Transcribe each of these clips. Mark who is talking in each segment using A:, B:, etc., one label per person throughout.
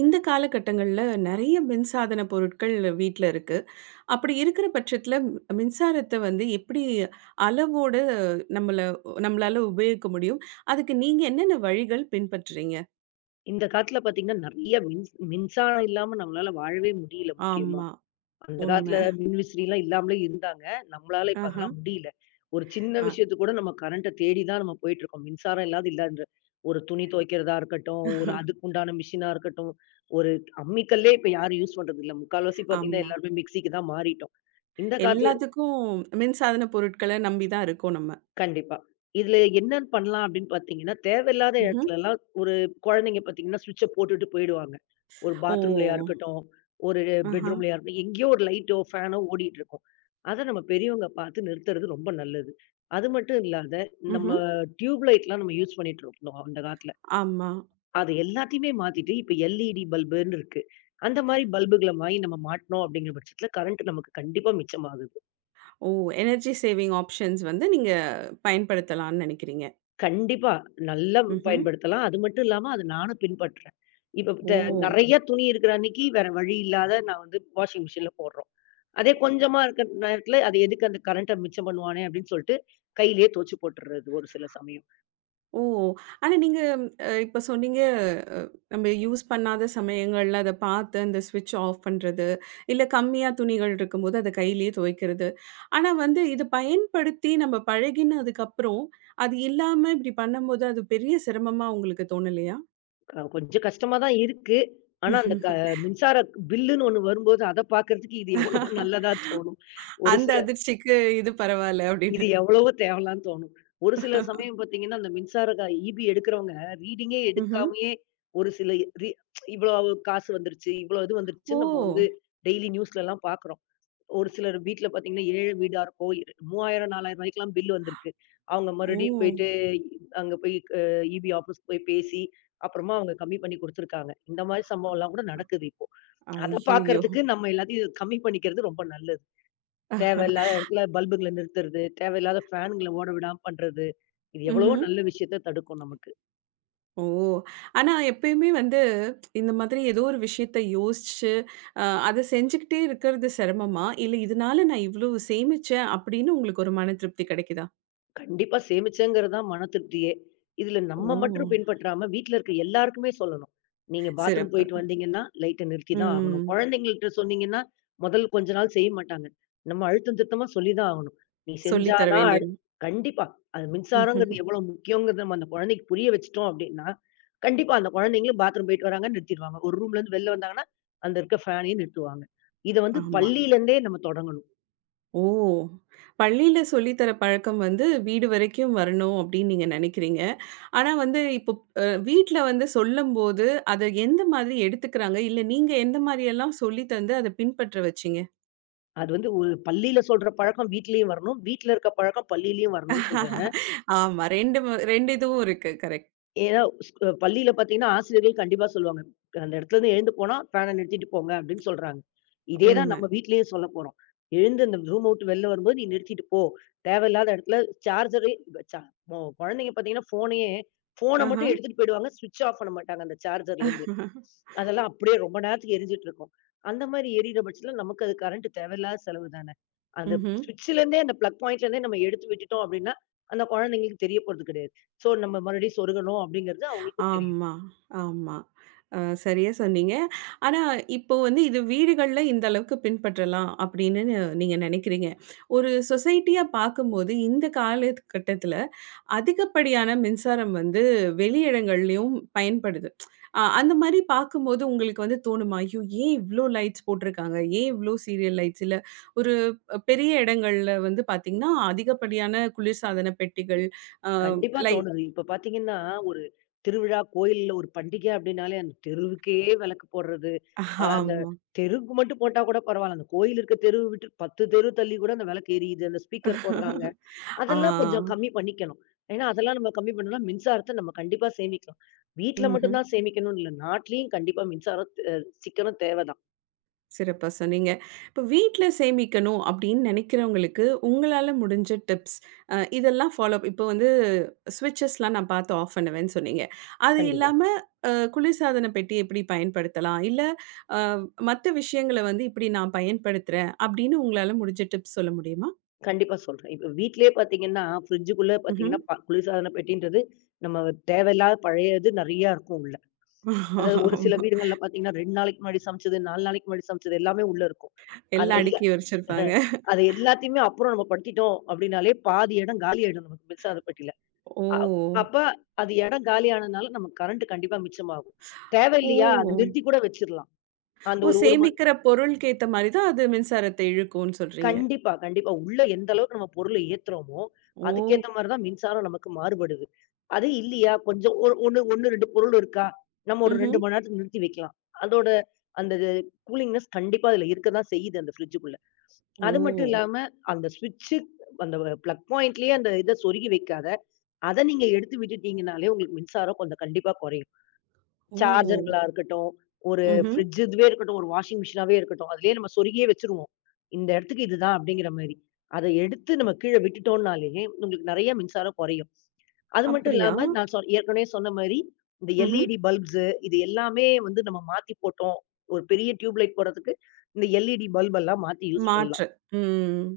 A: இந்த காலகட்டங்கள்ல நெறைய மின்சாதன பொருட்கள் வீட்ல இருக்கு. அப்படி இருக்கிற பட்சத்துல மின்சாரத்த வந்து எப்படி அளவோட நம்மள நம்மளால உபயோகிக்க முடியும்? அதுக்கு நீங்க என்னென்ன வழிகள் பின்பற்றுறீங்க?
B: இந்த காலத்துல பாத்தீங்கன்னா, நெறைய மின்சாரம் இல்லாம நம்மளால வாழவே முடியல முக்கியமா.
A: ஆமா.
B: அந்த
A: உண்ம.
B: காலத்துல மின்விசிறிலாம் இல்லாமலே இருந்தாங்க. நம்மளால இப்ப
A: ஆஹ.
B: அதெல்லாம் முடியல. ஒரு சின்ன
A: அ
B: விஷயத்துக்கு கூட நம்ம கரண்ட்ட தேடி தான் நம்ம போயிட்டுருக்கோம். மின்சாரம் இல்லாத இல்லன்ற ஒரு துணி துவைக்கிறதா இருக்கட்டும், ஒரு அதுக்குண்டான மிஷினா இருக்கட்டும், ஒரு அம்மிக்கல்லே இப்ப யாரும் யூஸ் பண்றதில்ல. முக்கால்வாசி பாத்தீங்கன்னா,
A: ஆமா.
B: எல்லாருமே மிக்ஸிக்கு தான் மாறிட்டோம். இந்த காலத்துல
A: எல்லாத்துக்கும் மின்சாதன பொருட்கள நம்பி தான் இருக்கோம் நம்ம.
B: கண்டிப்பா. இதுல என்னன்னு பண்ணலாம் அப்படின்னு பார்த்தீங்கன்னா, தேவையில்லாத
A: ம்ஹ்ம்.
B: இடத்துலலாம் ஒரு குழந்தைங்க பார்த்தீங்கன்னா, ஸ்விட்ச்ச போட்டுட்டு போயிடுவாங்க. ஒரு
A: ஓ!
B: பாத்ரூம்லயா இருக்கட்டும், ஒரு
A: ஆஹா.
B: பெட்ரூம்லயா இருக்கட்டும், எங்கேயோ ஒரு லைட்டோ, ஃபேனோ ஓடிட்டு இருக்கும். அத நம்ம பெரியவங்க பார்த்து நிறுத்துறது ரொம்ப நல்லது. அது மட்டும் இல்லாத, நம்ம
A: ம்ஹ்ம்.
B: டியூப் லைட்லாம் நம்ம யூஸ் பண்ணிட்டு இருந்தோம் அந்த காலத்துல.
A: ஆமா.
B: அது எல்லாத்தையுமே மாத்திட்டு, இப்ப எல்இடி பல்புன்னு இருக்கு. அந்த மாரி பல்புகள வாங்கி நம்ம மாட்டுனோம் அப்படிங்கிற பட்சத்துல, கரண்ட் நமக்கு கண்டிப்பா மிச்சமாகுது.
A: ஓ! எனர்ஜி சேவிங் ஆப்ஷன்ஸ் வந்து நீங்க பயன்படுத்தலாம்னு நெனைக்கிறீங்க.
B: கண்டிப்பா. நல்லா
A: ம்ஹ்ம்.
B: பயன்படுத்தலாம். அது மட்டும் இல்லாம அது நானும் பின்பற்றேன். இப்ப ட
A: ஓ!
B: நெறைய துணி இருக்கிற அன்னைக்கு வேற வழி இல்லாத நான் வந்து வாஷிங் மிஷின்ல போடுறோம். அதே கொஞ்சமா இருக்கிற நேரத்துல அது எதுக்கு அந்த கரண்ட்ட மிச்சம் பண்ணுவானே அப்படின்னு சொல்லிட்டு, கையிலேயே துவச்சு போட்டுறது ஒரு சில சமயம்.
A: ஓ! ஆனா நீங்க இப்ப சொன்னீங்க, அ நம்ம யூஸ் பண்ணாத சமயங்கள்ல அத பார்த்து அந்த ஸ்விட்ச் ஆஃப் பண்றது, இல்ல கம்மியா துணிகள் இருக்கும்போது அத கையிலேயே துவைக்கிறது. ஆனா வந்து இத பயன்படுத்தி நம்ம பழகினதுக்கப்புறம், அது இல்லாம இப்படி பண்ணும்போது அது பெரிய சிரமமா உங்களுக்கு தோணலையா?
B: கொஞ்சம் கஷ்டமா தான் இருக்கு. ஆனா அந்த மின்சார பில்லுன்னு ஒண்ணு வரும்போது அத பார்க்கறதுக்கு இது எவ்வளவோ நல்லதா தோணும். ஒரு
A: அந்த
B: சில
A: அதிர்ச்சிக்கு இது பரவால்ல அப்படின்னு.
B: இது எவ்வளவோ தேவலான்னு தோணும். ஒரு சில சமயம் பார்த்தீங்கன்னா, அந்த மின்சார ஈபி எடுக்கிறவங்க ரீடிங்கே
A: ம்ஹ்ம்.
B: எடுக்காமயே ஒரு சில ரி இவ்வளவு காசு வந்துருச்சு, இவ்வளோ இது
A: ஓ!
B: வந்துருச்சுன்னு நம்ம வந்து டெய்லி நியூஸ்லலாம் பார்க்குறோம். ஒரு சிலர் வீட்ல பார்த்தீங்கன்னா, ஏழை வீடா இருக்கும். ரூ. 3000, 4000 பில் வந்திருக்கு. அவங்க
A: ஓ!
B: மறுபடியும் போயிட்டு அங்க போய் அ ஈபி ஆஃபீஸ் போய் பேசி, அப்புறமா அவங்க கம்மி பண்ணி குடுத்துருக்காங்க. இந்த மாரி சம்பவம்லாம் கூட நடக்குது இப்போ. அத
A: ஐயய்யோ!
B: பார்க்கறதுக்கு நம்ம எல்லாத்தையும் கம்மி பண்ணிக்கிறது ரொம்ப நல்லது. தேவையில்லாத இடத்துல பல்புகள நிறுத்துறது, தேவையில்லாத ஃபேன்கள ஓட விடாம பண்றது. இது எவ்வளவோ
A: ம்ஹ்ம்.
B: நல்ல விஷயத்த தடுக்கும் நமக்கு.
A: ஓ! ஆனா எப்பயுமே வந்து இந்த மாதிரி ஏதோ ஒரு விஷயத்த யோசிச்சு, அத செஞ்சுக்கிட்டே இருக்கிறது சிரமமா? இல்ல இதனால நான் இவ்ளோ சேமிச்சேன் அப்படின்னு உங்களுக்கு ஒரு மன திருப்தி கிடைக்குதா?
B: கண்டிப்பா சேமிச்சேங்கிறது தான் மன திருப்தியே. இதுல நம்ம
A: ஓ!
B: மட்டும் பின்பற்றாம, வீட்ல இருக்க எல்லாருக்குமே சொல்லணும். நீங்க பாத்ரூம் போயிட்டு
A: சிறப்பு.
B: வந்தீங்கன்னா, லைட்ட நிறுத்தி தான் ஆகணும்.
A: ம்.
B: குழந்தைங்கள்ட்ட சொன்னீங்கன்னா, முதல் கொஞ்ச நாள் செய்ய மாட்டாங்க. நம்ம அழுத்தம் திருத்தமா சொல்லி தான் ஆகணும். நீ
A: சொல்லி
B: செஞ்சா
A: தர
B: தான் அடு
A: வேண்டியது.
B: கண்டிப்பா. அது மின்சாரங்கிறது எவ்வளோ முக்கியங்கிறத நம்ம அந்த குழந்தைக்கு புரிய வச்சுட்டோம் அப்டின்னா, கண்டிப்பா அந்த குழந்தைங்களும் பாத்ரூம் போயிட்டு வராங்க, நிறுத்திருவாங்க. ஒரு ரூம்லேருந்து வெளில வந்தாங்கன்னா, அந்த இருக்க ஃபேனையும் நிறுத்துவாங்க. இத வந்து
A: ஆமா.
B: பள்ளியிலேருந்தே நம்ம தொடங்கணும்.
A: ஓ! பள்ளியில சொல்லி தர பழக்கம் வந்து வீடு வரைக்கும் வரணும் அப்படின்னு நீங்க நினைக்கிறீங்க. ஆனா வந்து இப்போ வீட்ல வந்து சொல்லும்போது அத எந்த மாதிரி எடுத்துக்கிறாங்க? இல்ல நீங்க எந்த மாரியெல்லாம் சொல்லி தந்து அத பின்பற்ற வச்சீங்க?
B: அது வந்து ஒரு பள்ளியில சொல்ற பழக்கம் வீட்லயும் வரணும். வீட்ல இருக்க பழக்கம் பள்ளியிலயும் வரணும்னு சொல்றேன்.
A: ஆமா. 2 2 இதுவும் இருக்கு. கரெக்ட்.
B: ஏன்னா பள்ளியில பார்த்தீங்கன்னா, ஆசிரியர்கள் கண்டிப்பா சொல்லுவாங்க. "அந்த இடத்துலருந்து எழுந்து போனா, ஃபேன நிறுத்திட்டு போங்க" அப்படின்னு சொல்றாங்க. இதே தான்
A: உண்ம.
B: நம்ம வீட்லயும் சொல்லப் போறோம். "எழுந்து அந்த ரூம விட்டு வெளில வரும்போது, நீ நிறுத்திட்டு போ. தேவையில்லாத இடத்துல சார்ஜரே ச" கொ குழந்தைங்க பார்த்தீங்கன்னா, ஃபோன
A: ஆஹ.
B: மட்டும் எடுத்துட்டு போயிடுவாங்க. ஸ்விட்ச் ஆஃப் பண்ண மாட்டாங்க அந்த சார்ஜர்லருந்து. அதெல்லாம் அப்படியே ரொம்ப நேரத்துக்கு எரிஞ்சுட்டு இருக்கும். அந்த மாரி எரியிற பட்சத்துல நமக்கு அது கரண்ட் தேவையில்லாத செலவு தானே. அந்த
A: ம்ஹ்ம்.
B: அந்த பிளக் பாயிண்ட்லேருந்தே நம்ம எடுத்து விட்டுட்டோம் அப்படின்னா, அந்த குழந்தைங்களுக்கு தெரிய போறது கிடையாது. ஸோ நம்ம மறுபடியும் சொருகணும் அப்படிங்கிறது அவங்களுக்கும் தெரியும்.
A: ஆமா, ஆமா. சரியா சொன்னீங்க. ஆனா, இப்போ வந்து இது வீடுகள்ல இந்த அளவுக்கு பின்பற்றலாம் அப்படின்னு நீங்க நினைக்கிறீங்க. ஒரு சொசைட்டியா பார்க்கும்போது இந்த காலகட்டத்தில அதிகப்படியான மின்சாரம் வந்து வெளி இடங்கள்லயும் பயன்படுது. அந்த மாரி பார்க்கும்போது உங்களுக்கு வந்து தோணுமா? ஐயோ! ஏன் இவ்ளோ லைட்ஸ் போட்டிருக்காங்க? ஏன் இவ்ளோ சீரியல் லைட்ஸ்? இல்ல ஒரு பெரிய இடங்கள்ல வந்து பார்த்தீங்கன்னா, அதிகப்படியான குளிர்சாதன பெட்டிகள், அ
B: கண்டிப்பா
A: லை
B: தோணுது. இப்ப பார்த்தீங்கன்னா, ஒரு திருவிழா, கோயில்ல ஒரு பண்டிகை அப்படின்னாலே அந்த தெருவுக்கே விளக்கு போடுறது. அந்த
A: ஆமா.
B: தெருவுக்கு மட்டும் போட்டா கூட பரவால்ல. அந்த கோயில் இருக்க தெருவு விட்டு 10 தெரு தள்ளி கூட அந்த விளக்கு எரியுது. அந்த ஸ்பீக்கர் போடுறாங்க. அதெல்லாம் கொஞ்சம்
A: ஆ.
B: கம்மி பண்ணிக்கணும். ஏன்னா, அதெல்லாம் நம்ம கம்மி பண்ணோம்னா, மின்சாரத்த நம்ம கண்டிப்பா சேமிக்கலாம். வீட்ல மட்டும்
A: ம்ஹ்ம்.
B: தான் சேமிக்கணும்னு இல்ல. நாட்லயும் கண்டிப்பா மின்சாரம் அ சிக்கனம் தேவ தான்.
A: சிறப்பா சொன்னீங்க. இப்ப வீட்ல சேமிக்கணும் அப்டின்னு நெனைக்கிறவங்களுக்கு, உங்களால முடிஞ்ச டிப்ஸ் இதெல்லாம் ஃபாலோ இப்ப வந்து ஸ்விட்சஸ்லாம் நான் பார்த்து ஆஃப் பண்ணுவேன்னு சொன்னீங்க. அது
B: கண்டிப்பா.
A: இல்லாம குளிர்சாதன பெட்டி எப்படி பயன்படுத்தலாம்? இல்ல அ மத்த விஷயங்கள வந்து இப்படி நான் பயன்படுத்துறேன் அப்படின்னு உங்களால முடிஞ்ச டிப்ஸ் சொல்ல முடியுமா?
B: கண்டிப்பா சொல்றேன். ஃப்ரிட்ஜுக்குள்ள
A: ம்ஹ்ம்.
B: பார்த்தீங்கன்னா, குளிர்சாதன பெட்டின்றது நம்ம தேவையில்லாத பழையது நெறையா இருக்கும் உள்ள. அதாவது ஒரு சில
A: ஆமா.
B: வீடுகள்ல பார்த்தீங்கன்னா, 2 நாளைக்கு முன்னாடி சமைச்சது, 4 நாளைக்கு முன்னாடி சமைச்சது எல்லாமே உள்ள இருக்கும். அது
A: எல்லாம்
B: எல்லா
A: அடுக்கி வச்சிருப்பாங்க.
B: அது எல்லாத்தையுமே அப்புறம் நம்ம படுத்திட்டோம் அப்படின்னாலே, பாதி இடம் காலியாயிடும் நமக்கு மின்சார பெட்டில.
A: ஓ!
B: அ அப்ப அது இடம் காலியானனால நமக்கு கரண்ட் கண்டிப்பா மிச்சமாகும்.
A: ஓ!
B: தேவையில்லையா? அத நிறுத்தி கூட வச்சிரலாம். அந்த
A: ஓ!
B: ஒரு 1 மண்
A: சேமிக்கிற பொருளுக்கு ஏத்த மாரி தான் அது மின்சாரத்த இழுக்கும்னு சொல்றீங்க.
B: கண்டிப்பா, கண்டிப்பா. உள்ள எந்த அளவுக்கு நம்ம பொருள ஏத்துறோமோ,
A: ஓ!
B: அதுக்கேத்த மாரி தான் மின்சாரம் நமக்கு மாறுபடுது. அது இல்லையா? கொஞ்சம் ஒரு 1, 2 பொருள் இருக்கா? நம்ம ஒரு 2
A: ம்ஹ்ம்.
B: மணி நேரத்துக்கு நிறுத்தி வைக்கலாம். அதோட அந்த இது கூலிங்னஸ் கண்டிப்பா அதுல இருக்க தான் செய்யுது அந்த ஃப்ரிட்ஜுக்குள்ள.
A: ஓ!
B: அது மட்டும் இல்லாம அந்த ஸ்விட்ச்சு அந்த பிளக் பாயிண்ட்லயே அந்த இத சொருகி வைக்காத, அத நீங்க எடுத்து விட்டுட்டீங்கனாலே உங்களுக்கு மின்சாரம் கொஞ்சம் கண்டிப்பா குறையும்.
A: ஓ!
B: சார்ஜருங்களா இருக்கட்டும், ஒரு
A: ம்ஹ்ம்.
B: ஃப்ரிட்ஜ் இதுவே இருக்கட்டும், ஒரு வாஷிங் மிஷினாவே இருக்கட்டும். அதிலேயே நம்ம சொருகியே வச்சுருவோம். இந்த இடத்துக்கு இதுதான் அப்படிங்கிற மாரி. அத எடுத்து நம்ம கீழ விட்டுட்டோம்னாலே, உங்களுக்கு நெறைய மின்சாரம் குறையும். அது மட்டும்
A: அப்படியா?
B: இல்லாம நான் சொ ஏற்கனவே சொன்ன மாரி, இந்த
A: ம்ஹ்ம்.
B: எல்இடி பல்ப்ஸ் இது எல்லாமே வந்து நம்ம மாத்தி போட்டோம். ஒரு பெரிய டியூப் லைட் போடுறதுக்கு, இந்த எல்இடி பல்ப் எல்லாம் மாத்தி யூஸ் பண்ணலாம்.
A: மாற்று. ம்.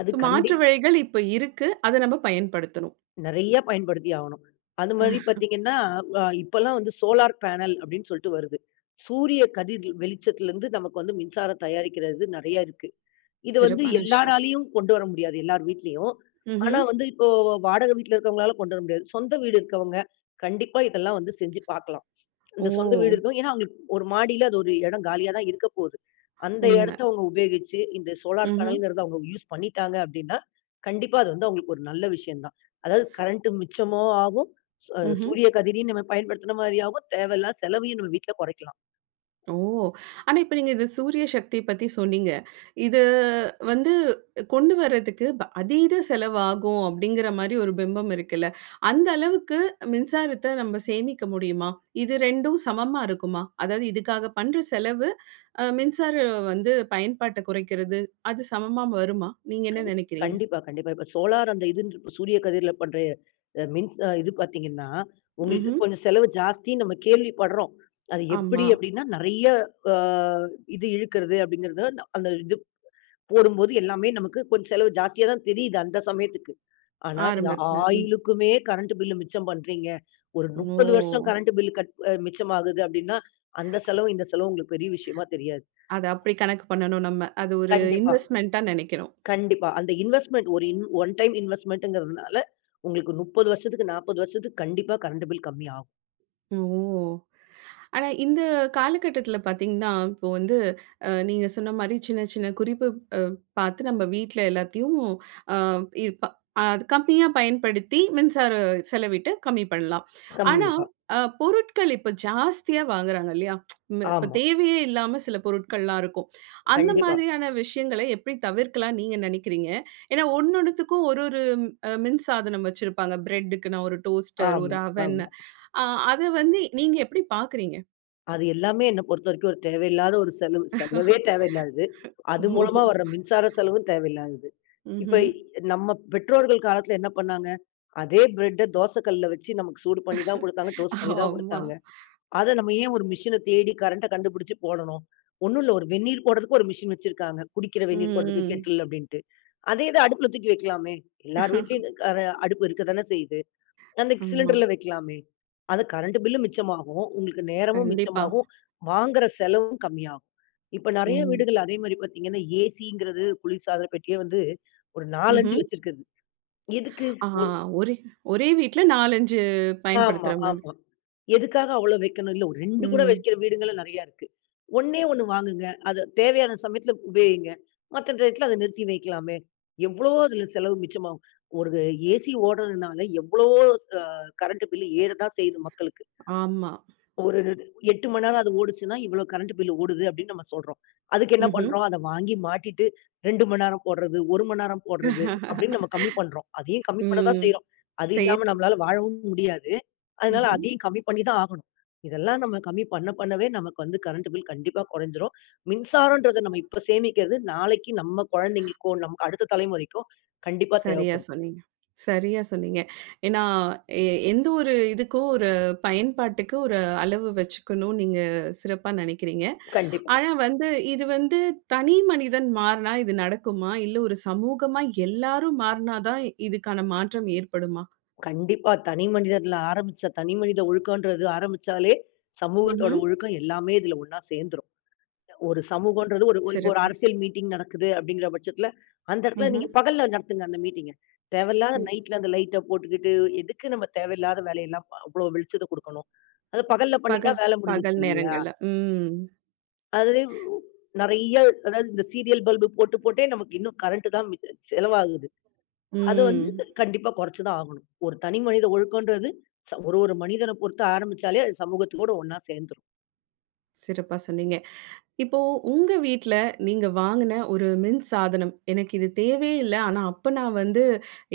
B: அது
A: ஸோ
B: கண்டி
A: மாற்று வழிகள் இப்ப இருக்கு. அத நம்ம பயன்படுத்தணும்.
B: நெறைய பயன்படுத்தி ஆவணும். அது மாரி பார்த்தீங்கன்னா, இப்பல்லாம் வந்து சோலார் பேனல் அப்படின்னு சொல்லிட்டு வருது. சூரிய கதிர் வெளிச்சத்திலருந்து நமக்கு வந்து மின்சாரம் தயாரிக்கிறது நெறைய இருக்கு. இது வந்து
A: சிறப்பான விஷயம்.
B: எல்லாராலயும் கொண்டு வர முடியாது, எல்லார் வீட்லயும். ஆனா
A: ம்ஹ்ம்.
B: வந்து இப்போ வாடகை வீட்ல இருக்கிறவங்களால கொண்டு வர முடியாது. சொந்த வீடு இருக்கவங்க, கண்டிப்பா இதெல்லாம் வந்து செஞ்சு பார்க்கலாம்.
A: ஓ!
B: இந்த சொந்த வீடு இருக்கும். ஏன்னா, அவங்களுக்கு ஒரு மாடியில அது ஒரு இடம் காலியா தான் இருக்க போகுது. அந்த
A: உண்ம.
B: இடத்த அவங்க உபயோகிச்சு, இந்த சோலார்
A: ம்ஹ்ம்.
B: பேனல்ங்கிறத அவங்க யூஸ் பண்ணிட்டாங்க அப்டின்னா, கண்டிப்பா அது வந்து அவங்களுக்கு ஒரு நல்ல விஷயம் தான். அதாவது கரண்ட் மிச்சமும் ஆகும். ச
A: ம்ஹ்ம்.
B: சூரிய கதிரையும் நம்ம பயன்படுத்துன மாரி ஆகும். தேவையில்லாத செலவையும் நம்ம வீட்ல குறைக்கலாம்.
A: ஓ! ஆனா, இப்ப நீங்க இது சூரிய சக்தி பத்தி சொன்னீங்க. இது வந்து கொண்டு வரதுக்கு அதீத செலவாகும் அப்படிங்கிற மாரி ஒரு பிம்பம் இருக்குல்ல. அந்த அளவுக்கு மின்சாரத்த நம்ம சேமிக்க முடியுமா? இது 2ம் சமமா இருக்குமா? அதாவது இதுக்காக பண்ற செலவு, மின்சார வந்து பயன்பாட்ட குறைக்கிறது, அது சமமா வருமா? நீங்க என்ன நெனைக்கிறீங்க?
B: கண்டிப்பா, கண்டிப்பா. இப்ப சோலார் அந்த இது இப்ப சூரிய கதிர்ல பண்ற மின்ஸ் இது பார்த்தீங்கன்னா, உங்களுக்கு
A: ம்ஹ்ம்.
B: கொஞ்சம் செலவு ஜாஸ்தின்னு நம்ம கேள்விப்படுறோம். அது எப்படி
A: ஆமா.
B: அப்டின்னா, நெறைய அ இது இழுக்கிறது அப்டிங்கிறது அந்த இது போடும்போது எல்லாமே நமக்கு கொஞ்சம் செலவு ஜாஸ்தியா தான் தெரியுது அந்த சமயத்துக்கு. ஆனா, நீங்க
A: ஆரம்பத்துல. ம்.
B: ஆயிலுக்குமே கரண்ட் பில் மிச்சம் பண்றீங்க. ஒரு 30 வருஷம்
A: ஓ!
B: கரண்ட் பில் கட் அ மிச்சமாகுது அப்டின்னா, அந்த செலவு, இந்த செலவு உங்களுக்கு பெரிய விஷயமா தெரியாது.
A: அத அப்படி கணக்கு பண்ணணும் நம்ம. அது ஒரு
B: கண்டிப்பா,
A: இன்வெஸ்ட்மென்ட்டா நெனைக்கிறோம்.
B: கண்டிப்பா. அந்த இன்வெஸ்ட்மென்ட் ஒரு இன் ஒன் டைம் இன்வெஸ்ட்மென்ட்ங்கிறதுனால, உங்களுக்கு 30 வருஷத்துக்கு, 40 வருஷத்துக்கு கண்டிப்பா கரண்ட் பில் கம்மியாகும்.
A: ஓ! ஆனா, இந்த காலகட்டத்தில பார்த்தீங்கன்னா, இப்போ வந்து நீங்க சொன்ன மாரி சின்ன சின்ன குறிப்பு பார்த்து நம்ம வீட்ல எல்லாத்தையும் அ இப்ப அ கம்மியா பயன்படுத்தி மின்சார செலவிட்டு கம்மி பண்ணலாம். ஆனா,
B: கண்டிப்பா.
A: பொருட்கள் இப்ப ஜாஸ்தியா வாங்குறாங்க இல்லையா? இப்ப
B: ஆமா.
A: தேவையே இல்லாம சில பொருட்கள்லாம் இருக்கும். அந்த
B: கண்டிப்பா.
A: மாதிரியான விஷயங்கள எப்படி தவிர்க்கலாம் நீங்க நினைக்கிறீங்க? ஏன்னா, ஒன்னொன்னுத்துக்கும் ஒரு ஒரு மின் சாதனம் வச்சிருப்பாங்க. பிரெட்டுக்குன்னா ஒரு டோஸ்டர்,
B: ஆமா.
A: ஒரு அவன்
B: ஆமா.
A: அ அத வந்து நீங்க எப்படி பார்க்குறீங்க?
B: அது எல்லாமே என்ன பொறுத்தவரைக்கும் ஒரு தேவையில்லாத ஒரு செலவு. செலவே தேவையில்லாதது. அது
A: ஓஹோ!
B: மூலமா வர்ற மின்சார செலவும் தேவையில்லாதது.
A: ம்ஹ்ம்.
B: இப்ப நம்ம பெற்றோர்கள் காலத்துல என்ன பண்ணாங்க? அதே பிரெட்ட தோசை கல்ல வச்சு நமக்கு சூடு பண்ணி தான் குடுத்தாங்க. டோஸ்ட் பண்ணி தான்
A: ஆமா.
B: குடுத்தாங்க. அத நம்ம ஏன் ஒரு மிஷின தேடி கரண்ட்ட கண்டுபிடிச்சு போடணும்? ஒண்ணும் இல்ல. ஒரு வெந்நீர் போடுறதுக்கு ஒரு மிஷின் வச்சிருக்காங்க. குடிக்கிற வெந்நீர் போடுறதுக்கு
A: ம்.
B: கெட்டில் அப்டின்ட்டு. அதே இத அடுப்புல தூக்கி வைக்கலாமே! எல்லார் வீட்லயும் அடுப்பு இருக்க தானே செய்யுது. அந்த
A: ஆமா.
B: சிலிண்டர்ல வைக்கலாமே! அது கரண்ட் பில்லும் மிச்சமாகும். உங்களுக்கு நேரமும்
A: கண்டிப்பா.
B: மிச்சமாகும். வாங்குற செலவும் கம்மியாகும். இப்ப நெறைய
A: ம்.
B: வீடுகள் அதே மாரி பார்த்தீங்கன்னா, ஏசிங்கிறது குளிர்சாதன பெட்டியே வந்து ஒரு 4, 5
A: ம்ஹ்ம்.
B: வச்சிருக்குது. எதுக்கு?
A: ஆ
B: ஒரு
A: ஒரே ஒரே வீட்ல 4, 5
B: ஆமா,
A: பயன்படுத்துற மாரி.
B: ஆமா. எதுக்காக அவ்வளோ வைக்கணும்? இல்ல ஒரு 2 கூட
A: ம்.
B: வைக்கிற வீடுங்களும் நெறைய இருக்கு. ஒண்ணே 1 வாங்குங்க. அது தேவையான சமயத்துல உபயோகிங்க. மத்த டயத்துல அத நிறுத்தி வைக்கலாமே! எவ்வளவோ அதுல செலவு மிச்சமாகும். ஒரு ஏசி ஓடுறதுனால எவ்வளவோ அ கரண்ட் பில் ஏறதான் செய்யுது மக்களுக்கு.
A: ஆமா.
B: ஒரு 8 மணி நேரம் அது ஓடுச்சுன்னா, இவ்வளோ கரண்ட் பில் ஓடுது அப்படின்னு நம்ம சொல்றோம். அதுக்கு என்ன
A: ம்ஹ்ம்.
B: பண்றோம்? அத வாங்கி மாட்டிட்டு 2 மணி நேரம் போடுறது, 1 மணி நேரம் போடுறது அப்படின்னு நம்ம கம்மி பண்றோம். அதையும் கம்மி பண்ண தான்
A: ம்.
B: செய்றோம். அது
A: செய்
B: இல்லாம நம்மளால வாழவும் முடியாது. அதனால
A: ம்ஹ்ம்.
B: அதையும் கம்மி பண்ணி தான் ஆகணும். இதெல்லாம் நம்ம கம்மி பண்ண பண்ணவே நமக்கு வந்து கரண்ட் பில் கண்டிப்பா குறைஞ்சிரும். மின்சாரம்ன்றத நம்ம இப்ப சேமிக்கிறது நாளைக்கு நம்ம குழந்தைங்களுக்கோ, நமக்கு அடுத்த தலைமுறைக்கோ கண்டிப்பா
A: சரியா
B: தேவைப்படும்.
A: சொன்னீங்க. சரியா சொன்னீங்க. ஏன்னா, எ எந்த ஒரு இதுக்கும் ஒரு பயன்பாட்டுக்கு ஒரு அளவு வச்சுக்கணும்னு நீங்க சிறப்பா நினைக்கிறீங்க.
B: கண்டிப்பா.
A: ஆனா வந்து, இது வந்து தனி மனிதன் மாறுனா இது நடக்குமா? இல்ல ஒரு சமூகமா எல்லாரும் மாறுனா தான் இதுக்கான மாற்றம் ஏற்படுமா?
B: கண்டிப்பா. தனி மனிதர்ல ஆரம்பிச்சா தனி மனித ஒழுக்கம்ன்றது ஆரம்பிச்சாலே, சமூகத்தோட
A: ம்ஹ்ம்.
B: ஒழுக்கம் எல்லாமே இதுல ஒண்ணா சேர்ந்துரும். ஒரு சமூகம்ன்றது ஒரு ஒரு இப்போ ஒரு
A: சிறப்பு.
B: அரசியல் மீட்டிங் நடக்குது அப்படிங்கிற பட்சத்துல, அந்த இடத்துல
A: ம்ஹ்ம்.
B: நீங்க பகல்ல நடத்துங்க அந்த மீட்டிங்க. தேவையில்லாத
A: ம்.
B: நைட்ல அந்த லைட்ட போட்டுக்கிட்டு, எதுக்கு நம்ம தேவையில்லாத வேலையெல்லாம் அவ்ளோ வெளிச்சத்த குடுக்கணும்? அது பகல்ல பண்ணிட்டா
A: பகல்
B: வேலை முடிஞ்சுச்சு
A: பகல்
B: இல்லையா?
A: நேரங்கள்ல. ம்.
B: அதுவே நெறைய அதாவது இந்த சீரியல் பல்பு போட்டு போட்டே நமக்கு இன்னும் கரண்ட் தான் மிச்ச செலவாகுது. அது
A: ம்.
B: வந்து கண்டிப்பா குறைச்சு தான் ஆகணும். ஒரு தனி மனித ஒழுக்கம்ன்றது ச ஒரு ஒரு மனிதன பொறுத்து ஆரம்பிச்சாலே அது சமூகத்தோட ஒண்ணா சேர்ந்துரும்.
A: சிறப்பா சொன்னீங்க. இப்போ உங்க வீட்ல நீங்க வாங்குன ஒரு மின் சாதனம், எனக்கு இது தேவையே இல்ல. ஆனா அப்ப நான் வந்து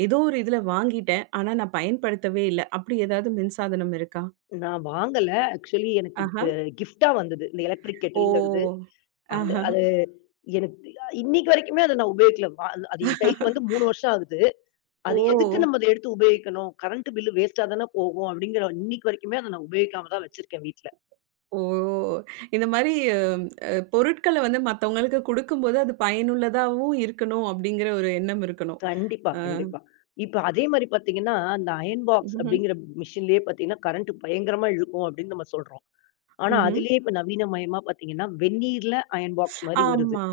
A: ஏதோ ஒரு இதுல வாங்கிட்டேன். ஆனா நான் பயன்படுத்தவே இல்ல. அப்படி ஏதாவது மின்சாதனம் இருக்கா?
B: நான் வாங்கல. ஆக்சுவலி எனக்கு
A: ஆஹா.
B: அ கிஃப்ட்டா வந்தது. இந்த எலக்ட்ரிக்
A: ஓ!
B: கெட்டில்ங்கிறது. அது
A: ஆஹா.
B: அது எனக்கு இன்னைக்கு வரைக்குமே அத நான் உபயோகிக்கல. வ அது அது என் கைக்கு வந்து 3 வருஷம் ஆகுது.
A: ஓ!
B: அது எதுக்கு நம்ம அத எடுத்து உபயோகிக்கணும்? கரண்ட் பில் வேஸ்ட்டா தானே போகும் அப்படிங்கிற இன்னைக்கு வரைக்குமே அத நான் உபயோகிக்காம தான் வச்சிருக்கேன் வீட்ல.
A: ஓ! இந்த மாரி பொருட்கள வந்து மத்தவங்களுக்கு குடுக்கும்போது, அது பயனுள்ளதாவும் இருக்கணும் அப்டிங்கிற ஒரு எண்ணம் இருக்கணும்.
B: கண்டிப்பா,
A: அ
B: கண்டிப்பா. இப்ப அதே மாரி பார்த்தீங்கன்னா, அந்த அயர்ன் பாக்ஸ்
A: ம்ஹ்ம்,
B: அப்படிங்கிற மிஷின்லயே பார்த்தீங்கன்னா, கரண்ட் பயங்கரமா இழுக்கும் அப்படின்னு நம்ம சொல்றோம். ஆனா,
A: ம்ஹ்ம்.
B: அதிலேயே இப்ப நவீனமயமா பார்த்தீங்கன்னா, வெந்நீர்ல அயர்ன் பாக்ஸ் மாரி வருது.
A: ஆமா.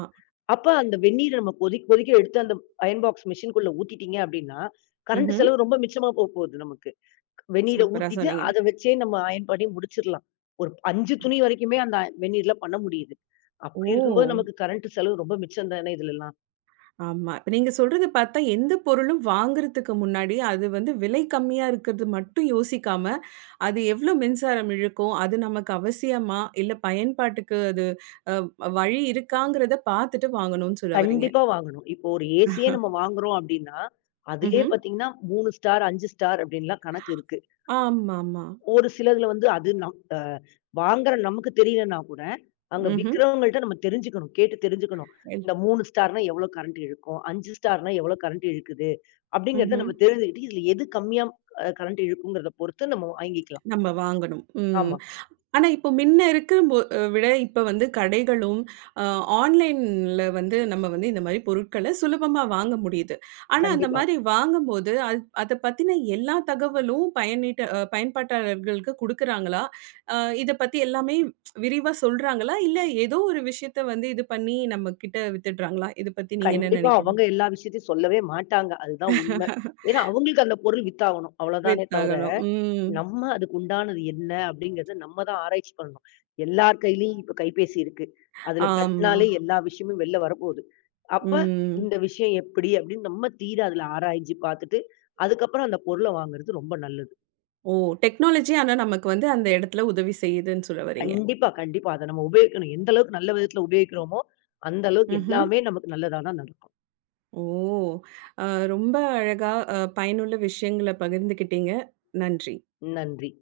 B: அப்ப அந்த வெந்நீர நம்ம கொதிக்க கொதிக்க எடுத்து அந்த அயர்ன் பாக்ஸ் மெஷின்குள்ள ஊத்திட்டீங்க அப்படின்னா, கரண்ட்
A: ம்ஹ்ம்.
B: செலவு ரொம்ப மிச்சமா போகுது நமக்கு. வெந்நீர
A: சூப்பரா
B: ஊத்திட்டு
A: சொன்னீங்க.
B: அத வச்சே நம்ம அயர்ன் பண்ணி முடிச்சிரலாம். ஒரு 5 துணி வரைக்குமே அந்த வெந்நீர்ல பண்ண முடியுது.
A: ஓ!
B: அப்படி இருக்கும்போது நமக்கு கரண்ட் செலவு ரொம்ப மிச்சம் தானே இதுலலாம்.
A: ஆமா. இப்ப நீங்க சொல்றத பார்த்தா, எந்த பொருளும் வாங்குறதுக்கு முன்னாடி, அது வந்து விலை கம்மியா இருக்கிறது மட்டும் யோசிக்காம, அது எவ்ளோ மின்சாரம் இழுக்கும்? அது நமக்கு அவசியமா? இல்ல பயன்பாட்டுக்கு அது அ வழி இருக்காங்கிறத பார்த்துட்டு வாங்கணும்னு சொல்ல வர்றீங்க.
B: கண்டிப்பா வாங்கணும். இப்போ ஒரு ஏசியே நம்ம வாங்குறோம் அப்படின்னா, அதிலேயே
A: ம்ஹ்ம்.
B: பார்த்தீங்கன்னா 3 ஸ்டார், 5 ஸ்டார் அப்படின்லாம் கணக்கு இருக்கு.
A: ஆமாமா.
B: ஒரு சிலதுல வந்து அது நம் அ வாங்குற நமக்கு தெரியலன்னா கூட, அங்க
A: ம்ஹ்ம்.
B: விக்கிறவங்கள்ட்ட நம்ம தெரிஞ்சுக்கணும். கேட்டு தெரிஞ்சுக்கணும். இந்த 3 ஸ்டார்னா எவ்வளோ கரண்ட் இழுக்கும்? 5 ஸ்டார்னா எவ்வளோ கரண்ட் இழுக்குது? அப்படிங்கிறத
A: ம்ஹ்ம்.
B: நம்ம தெரிஞ்சுக்கிட்டு, இதுல எது கம்மியா கரண்ட் இழுக்குங்கிறத பொறுத்து நம்ம வாங்கிக்கலாம்.
A: நம்ம வாங்கணும். ம்.
B: ஆமா.
A: ஆனா, இப்போ மின்ன இருக்கும்போ விட இப்ப வந்து கடைகளும், அ ஆன்லைன்ல வந்து நம்ம வந்து இந்த மாரி பொருட்கள சுலபமா வாங்க முடியுது. ஆனா, அந்த
B: கண்டிப்பா.
A: மாரி வாங்கும்போது, அது அத பத்தின எல்லா தகவலும் பயனீட்ட அ பயன்பாட்டாளர்களுக்கு குடுக்குறாங்களா? அ இத பத்தி எல்லாமே விரிவா சொல்றாங்களா? இல்ல ஏதோ ஒரு விஷயத்த வந்து இது பண்ணி நம்ம கிட்ட வித்துடுறாங்களா? இத பத்தி நீங்க என்ன
B: கண்டிப்பா
A: நெனைக்கிறீங்க?
B: அவங்க எல்லா விஷயத்தையும் சொல்லவே மாட்டாங்க. அதுதான் உண்ம. ஏன்னா, அவங்களுக்கு அந்த பொருள் வித்தாகணும். அவ்வளோதானே தவிர
A: வித்தாகணும். ம்.
B: நம்ம அதுக்கு உண்டானது என்ன? அப்படிங்கிறத நம்ம தான் ஆராய்ச்சி பண்ணணும். எல்லார் கையிலயும் இப்ப கைபேசி இருக்கு. அதுல
A: ஆமா.
B: தட்டுனாலே எல்லா விஷயமும் வெளில வரப்போகுது. அப்ப
A: ம்.
B: இந்த விஷயம் எப்படி அப்படின்னு நம்ம தீர அதுல ஆராய்ஞ்சு பார்த்துட்டு, அதுக்கப்புறம் அந்த பொருள வாங்குறது ரொம்ப நல்லது.
A: ஓ! டெக்னாலஜி ஆனா நமக்கு வந்து அந்த இடத்துல உதவி செய்யுதுன்னு சொல்ல வர்றீங்க.
B: கண்டிப்பா, கண்டிப்பா. அத நம்ம உபயோகிக்கணும். எந்த அளவுக்கு நல்ல விதத்துல உபயோகிக்கிறோமோ, அந்த அளவுக்கு
A: ம்ஹ்ம்.
B: எல்லாமே நமக்கு நல்லதா தான் நடக்கும்.
A: ஓ! அ ரொம்ப அழகா பயனுள்ள விஷயங்கள பகிர்ந்துக்கிட்டீங்க. நன்றி.
B: நன்றி.